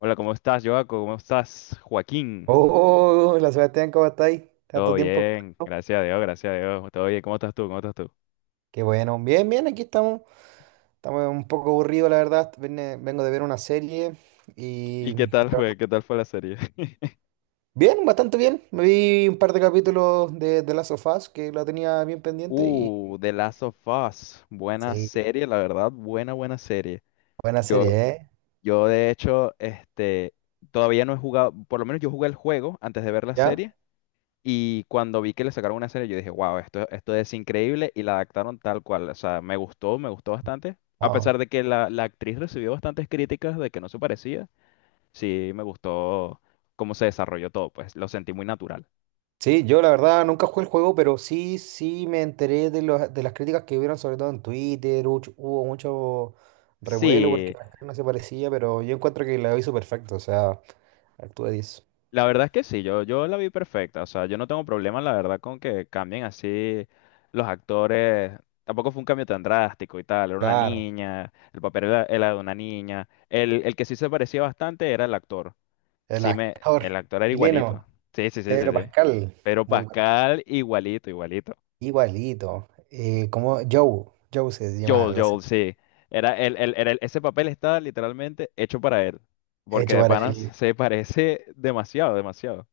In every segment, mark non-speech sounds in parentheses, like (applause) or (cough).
Hola, ¿cómo estás, Joaco? ¿Cómo estás, Joaquín? Oh, hola Sebastián, ¿cómo estáis? Todo Tanto tiempo. bien, gracias a Dios, gracias a Dios. Todo bien, ¿cómo estás tú? ¿Cómo estás tú? Qué bueno. Bien, bien, aquí estamos. Estamos un poco aburridos, la verdad. Vengo de ver una serie ¿Y y... qué tal fue? ¿Qué tal fue la serie? (laughs) Bien, bastante bien. Me vi un par de capítulos de Last of Us que la tenía bien pendiente y... The Last of Us. Buena Sí, serie, la verdad, buena, buena serie. buena Yo, serie, ¿eh? yo de hecho, todavía no he jugado, por lo menos yo jugué el juego antes de ver la ¿Ya? serie. Y cuando vi que le sacaron una serie, yo dije, wow, esto es increíble y la adaptaron tal cual. O sea, me gustó bastante. A Ah. pesar de que la actriz recibió bastantes críticas de que no se parecía. Sí, me gustó cómo se desarrolló todo, pues lo sentí muy natural. Sí, yo la verdad nunca jugué el juego, pero sí, sí me enteré de, de las críticas que hubieron, sobre todo en Twitter. Hubo mucho revuelo porque Sí, la gente no se parecía, pero yo encuentro que la hizo perfecto, o sea... Actúa 10. la verdad es que sí, yo la vi perfecta, o sea, yo no tengo problema, la verdad, con que cambien así los actores. Tampoco fue un cambio tan drástico y tal, era una Claro. niña, el papel era de una niña. El que sí se parecía bastante era el actor. El Sí, me, actor el actor era chileno, igualito. Sí, sí, sí, sí, Pedro sí. Pascal. Pero Muy bueno. Pascal, igualito, igualito. Igualito. Como Joe. Joe se llama Joel, la serie. Joel, sí. Era el- era el- Ese papel está literalmente hecho para él, porque Hecho de para panas él. se parece (laughs) demasiado, demasiado.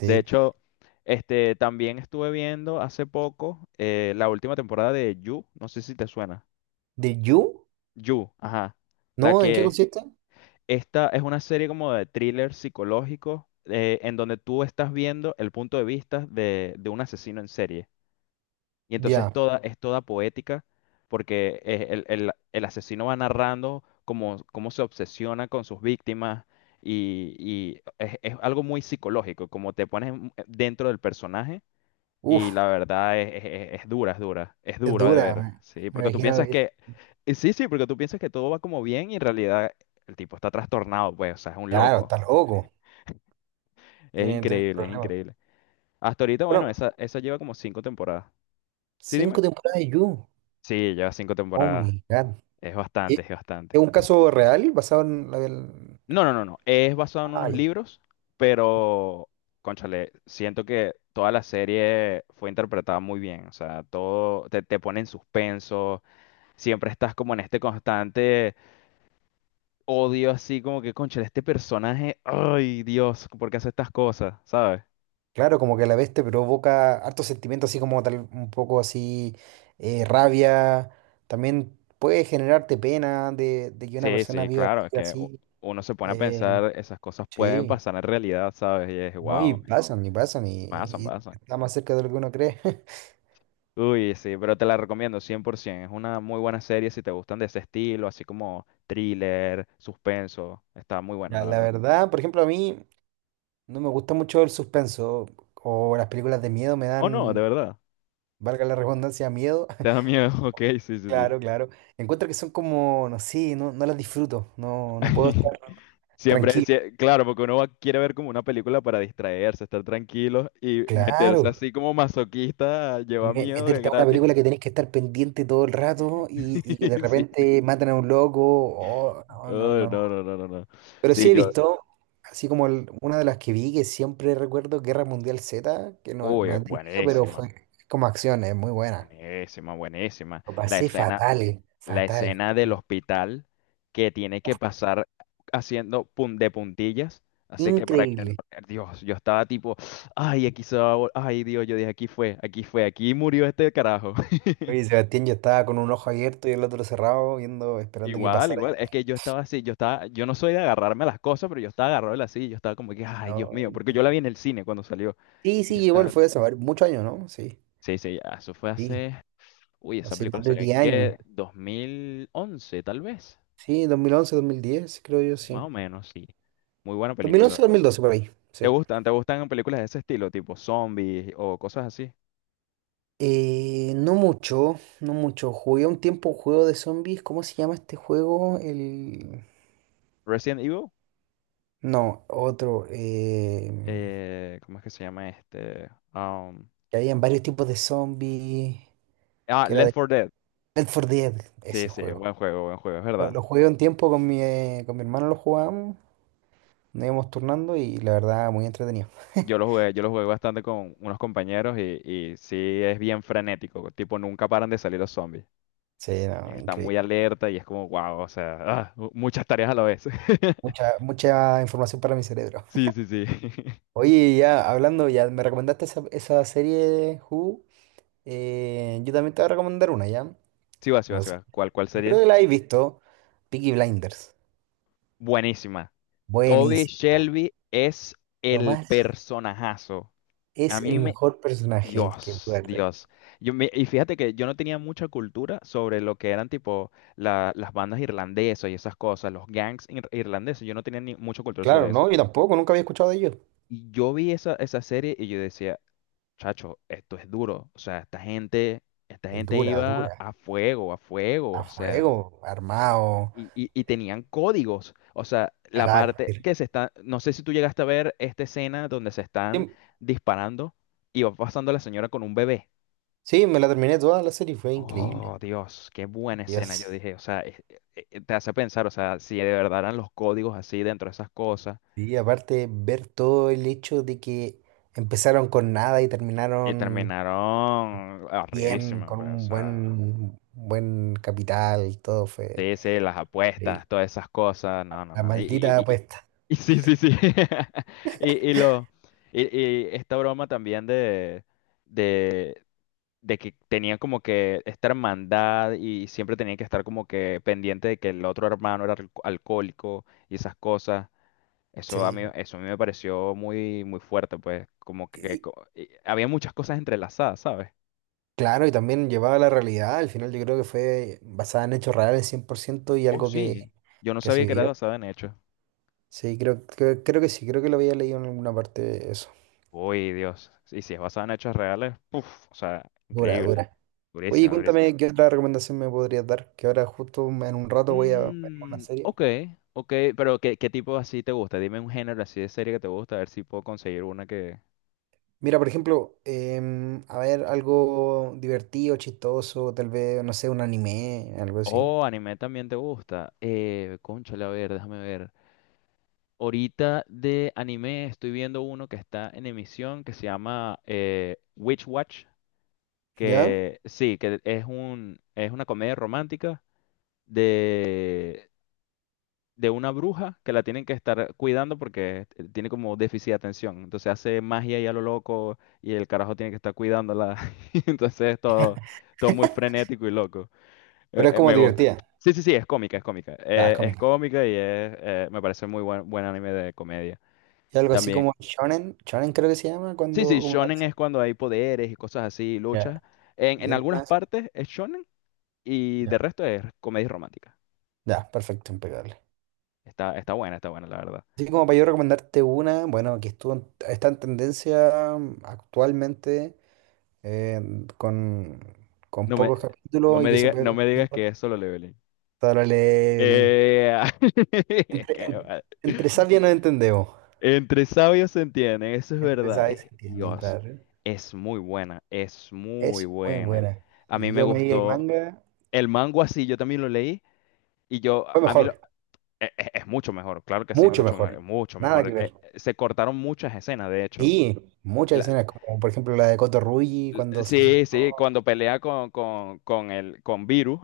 De hecho, también estuve viendo hace poco la última temporada de You, no sé si te suena. ¿De You? You, ajá. La No, ¿en qué que consiste? Esta es una serie como de thriller psicológico en donde tú estás viendo el punto de vista de un asesino en serie. Y entonces Ya. Es toda poética, porque el asesino va narrando cómo, cómo se obsesiona con sus víctimas y es algo muy psicológico, como te pones en- dentro del personaje y Uf, la verdad es dura, es dura, es es duro de dura. ver, Me, sí, me porque tú imagino piensas que. que, sí, sí, porque tú piensas que todo va como bien y en realidad el tipo está trastornado, pues, o sea, es un Claro, loco, está loco. es Tiene, tiene increíble, es problemas. increíble. Hasta ahorita, Pero, bueno, esa lleva como cinco temporadas. Sí, dime. cinco temporadas de You. Sí, lleva cinco Oh temporadas. my God. Es ¿Es bastante, es es bastante. un caso real basado en la... No, no, no, no. Es basado en Ah, unos ya. libros, pero cónchale, siento que toda la serie fue interpretada muy bien. O sea, todo te, te pone en suspenso. Siempre estás como en este constante odio, así como que, cónchale, este personaje, ay, Dios, ¿por qué hace estas cosas? ¿Sabes? Claro, como que a la vez te provoca hartos sentimientos, así como tal, un poco así, rabia. También puede generarte pena de que una Sí, persona sí, viva la claro, es vida que así. uno se pone a eh, pensar, esas cosas pueden sí, pasar en realidad, ¿sabes? Y es, ¿no? Y wow, pasan, y pasan, y, pasan, y pasan. está más cerca de lo que uno cree. (laughs) Uy, sí, pero te la recomiendo 100%. Es una muy buena serie si te gustan de ese estilo, así como thriller, suspenso. Está muy buena, Ya, la la verdad. verdad, por ejemplo, a mí no me gusta mucho el suspenso o las películas de miedo me Oh, no, de dan, verdad. valga la redundancia, miedo. Te da (laughs) miedo. (laughs) Ok, sí, sí, sí. Claro, claro. Encuentro que son como, no sé, no, no las disfruto, no, no puedo estar (laughs) Siempre, tranquilo. sie- claro, porque uno va- quiere ver como una película para distraerse, estar tranquilo y meterse Claro. así como masoquista lleva miedo de Meterte a una gratis. película que (laughs) tenés que estar pendiente todo el rato y que de Sí, sí. repente matan a un loco. Oh, no, no, Oh, no. no, no, no, no, no. Pero Sí, sí he yo. visto, así como una de las que vi, que siempre recuerdo, Guerra Mundial Z, que no, no Uy, he tenido, pero buenísima. fue como acción, es muy buena. Buenísima, buenísima. Lo pasé fatal, La fatal, escena del fatal. hospital que tiene que pasar haciendo de puntillas. Así que para que Increíble. Dios, yo estaba tipo, ay, aquí se va, a ay, Dios, yo dije, aquí fue, aquí fue, aquí murió este carajo. (laughs) Oye, Sebastián, yo estaba con un ojo abierto y el otro cerrado, viendo, esperando que Igual, pasara. igual, es que yo estaba así, yo estaba, yo no soy de agarrarme a las cosas, pero yo estaba agarrado de la silla, yo estaba como que, ay, Dios No, mío, porque yo la vi increíble. en el cine cuando salió. Sí, Y sí, yo igual estaba, fue eso, a ver, muchos años, ¿no? Sí, sí, sí, eso fue sí, hace, uy, esa hace película más de salió en 10 qué, años. 2011 tal vez. Sí, dos mil once, 2010, creo yo, sí. Más o menos, sí. Muy buena Dos mil película. once, 2012 por ahí, sí. ¿Te gustan? ¿Te gustan películas de ese estilo, tipo zombies o cosas así? No mucho, no mucho. Jugué un tiempo un juego de zombies. ¿Cómo se llama este juego? El... Resident Evil, No, otro. ¿Cómo es que se llama este? Um, Que habían varios tipos de zombies. ah, Que era Left de 4 Dead. Left 4 Dead, Sí, ese sí, juego. Buen juego, es Lo, verdad. lo jugué un tiempo con mi hermano, lo jugábamos. Nos íbamos turnando y la verdad, muy entretenido. (laughs) Yo lo jugué bastante con unos compañeros y sí es bien frenético, tipo nunca paran de salir los zombies. Sí, no, Está muy increíble. alerta y es como, wow, o sea, ah, mu- muchas tareas a la vez. (laughs) Mucha, mucha información para mi cerebro. Sí, sí, sí. (laughs) Oye, ya hablando, ya me recomendaste esa serie de Who. Yo también te voy a recomendar una, ¿ya? Sí va, sí va, No sí sé, va. ¿Cuál, cuál yo creo sería? que la habéis visto. Peaky Blinders. Buenísima. Toby Buenísima. Shelby es el Tomás personajazo. es A el mí me... mejor personaje que Dios, puede haber tenido. Dios. Y fíjate que yo no tenía mucha cultura sobre lo que eran tipo las bandas irlandesas y esas cosas, los gangs irlandeses. Yo no tenía ni mucha cultura Claro, sobre eso. no, yo tampoco, nunca había escuchado de ellos. Y yo vi esa, esa serie y yo decía, chacho, esto es duro. O sea, esta Es gente dura, iba dura. a fuego, a fuego. A O sea... fuego, armado, y tenían códigos. O sea, la parte carácter. que se está. No sé si tú llegaste a ver esta escena donde se Sí, están disparando y va pasando la señora con un bebé. sí, me la terminé toda la serie, fue increíble. Oh, Dios, qué buena escena. Yo Dios. dije, o sea, te hace pensar, o sea, si de verdad eran los códigos así dentro de esas cosas. Y aparte, ver todo el hecho de que empezaron con nada y Y terminaron terminaron bien, arribísimo, con pues, o un sea. buen, buen capital, todo fue Sí, sí, las increíble. apuestas, todas esas cosas. No, no, La no. Maldita apuesta. (laughs) y sí, sí, sí. (laughs) Y, y lo. Y esta broma también de, de que tenía como que esta hermandad y siempre tenía que estar como que pendiente de que el otro hermano era alcohólico y esas cosas. Sí. Eso a mí me pareció muy, muy fuerte, pues. Como que, Y- y había muchas cosas entrelazadas, ¿sabes? claro, y también llevaba la realidad. Al final yo creo que fue basada en hechos reales 100% y Oh, algo sí. Yo no que se sabía que era vivió. basado en hechos. Sí, creo, creo, creo que sí, creo que lo había leído en alguna parte eso. Uy, Dios. Y si es basado en hechos reales, puf, o sea, Dura, increíble. dura. Oye, Durísima, durísima. cuéntame qué otra recomendación me podrías dar, que ahora justo en un rato voy a ver una Mm, serie. ok, ok, pero ¿qué, qué tipo así te gusta? Dime un género así de serie que te gusta, a ver si puedo conseguir una que... Mira, por ejemplo, a ver, algo divertido, chistoso, tal vez, no sé, un anime, algo así. Oh, anime también te gusta. Cónchale, a ver, déjame ver. Ahorita de anime estoy viendo uno que está en emisión que se llama Witch Watch, ¿Ya? que sí, que es es una comedia romántica de de una bruja que la tienen que estar cuidando porque tiene como déficit de atención. Entonces hace magia y a lo loco y el carajo tiene que estar cuidándola. (laughs) Y entonces es todo, todo muy frenético y loco. Pero es como Me gusta. divertida. Sí, sí, sí, es cómica, es cómica. Ya, es Es cómica. cómica y es, me parece muy buen, buen anime de comedia Y algo así también. como shonen, shonen creo que se llama, Sí, cuando... sí, Como... shonen es cuando hay poderes y cosas así, Ya. luchas. En, Y en algunas algunas... partes es shonen y de Ya. resto es comedia romántica. Ya, perfecto, impecable. Está, está buena, la verdad. Así como para yo recomendarte una, bueno, que estuvo, está en tendencia actualmente, eh, con, con No me, pocos capítulos y que se puede no ver. me digas que es Solo Leveling. Dale, link. Eh, (laughs) Entre, qué en- mal. entre sabias nos entendemos. Entre sabios se entienden, eso es verdad. Empezaba y se Es- entienden, Dios, claro. es muy buena, es muy Es muy buena. buena. A mí Y me yo me vi el gustó manga, el mango así, yo también lo leí y yo, fue a mí lo- mejor, e- e- es, mucho mejor, claro que sí, es mucho mucho, mejor. mucho Nada mejor. que ver. Se cortaron muchas escenas, de hecho. Y muchas La- escenas, como por ejemplo la de Kotorugi cuando se sí, asustó. sí, cuando pelea con el, con Virus,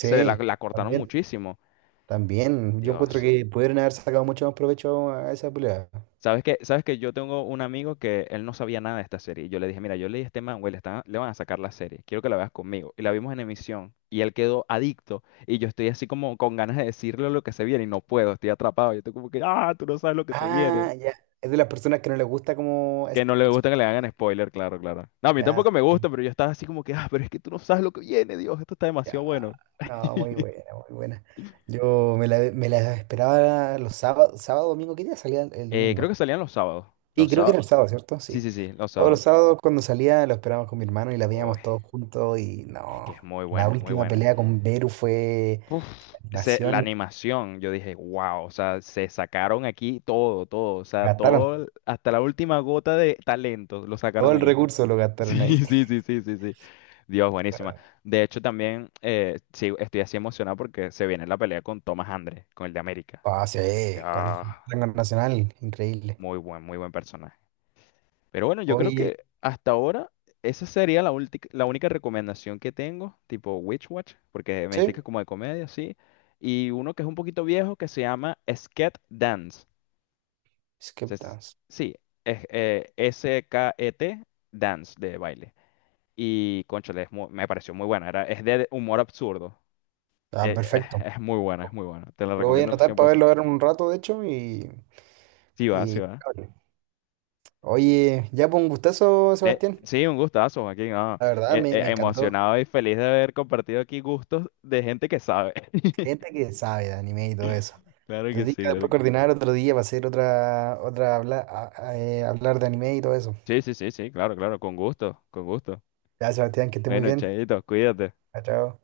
la cortaron también, muchísimo. también. Yo encuentro Dios. que pudieron haber sacado mucho más provecho a esa pelea. Sabes que yo tengo un amigo que él no sabía nada de esta serie. Y yo le dije, mira, yo leí a este man, güey, le van a sacar la serie. Quiero que la veas conmigo. Y la vimos en emisión. Y él quedó adicto. Y yo estoy así como con ganas de decirle lo que se viene. Y no puedo, estoy atrapado. Yo estoy como que, ah, tú no sabes lo que se viene. Ah, ya. Es de las personas que no les gusta como... Que no le gusta que le hagan spoiler, claro, claro. No, a mí Ya, tampoco me sí, gusta, pero yo estaba así como que, ah, pero es que tú no sabes lo que viene, Dios, esto está ya. demasiado bueno. No, muy buena, (laughs) muy buena. Yo me la esperaba los sábados, sábado, domingo. ¿Qué día salía el creo domingo? que salían los sábados. Y Los creo que sábados. era el sábado, ¿cierto? Sí, Sí. sí, sí, los Todos los sábados. sábados cuando salía lo esperábamos con mi hermano y la Uy, veíamos todos juntos y es que es no. muy La buena, Oh. es muy última buena. pelea con Beru fue Uf, ese- la animación. animación, yo dije, wow, o sea, se sacaron aquí todo, todo, o sea, Gastaron todo, hasta la última gota de talento lo todo sacaron el ahí. (laughs) recurso, lo gastaron Sí, ahí. sí, sí, sí, sí, sí. Dios, buenísima. De hecho, también sí, estoy así emocionado porque se viene la pelea con Thomas Andre, con el de América. Ah, sí, con el Ya, rango nacional, increíble. Muy buen personaje. Pero bueno, yo creo Oye, que hasta ahora esa sería la, la única recomendación que tengo, tipo Witch Watch, porque me dijiste sí, que como de comedia, sí. Y uno que es un poquito viejo que se llama Sket Dance. Se- Skip se- Dance. Sí, es, S-K-E-T Dance de baile. Y cónchale, me pareció muy buena. Es de humor absurdo. Ah, perfecto. Es muy buena, es muy buena. Te la Lo voy a recomiendo anotar para verlo 100%. ahora en un rato, de hecho, Sí va, sí y... va. Oye, ya fue un gustazo, Sebastián. Sí, un gustazo, Joaquín. Ah. La verdad, me, me encantó. Emocionado y feliz de haber compartido aquí gustos de gente que sabe. (laughs) Gente que sabe de anime y todo eso. Claro Te que tienes sí, que claro después que sí. coordinar otro día para hacer otra, otra hablar de anime y todo eso. Sí, sí, sí, sí, claro, claro, con gusto, con gusto. Ya, Sebastián, que esté muy Bueno, bien. chaito, cuídate. Chao, chao.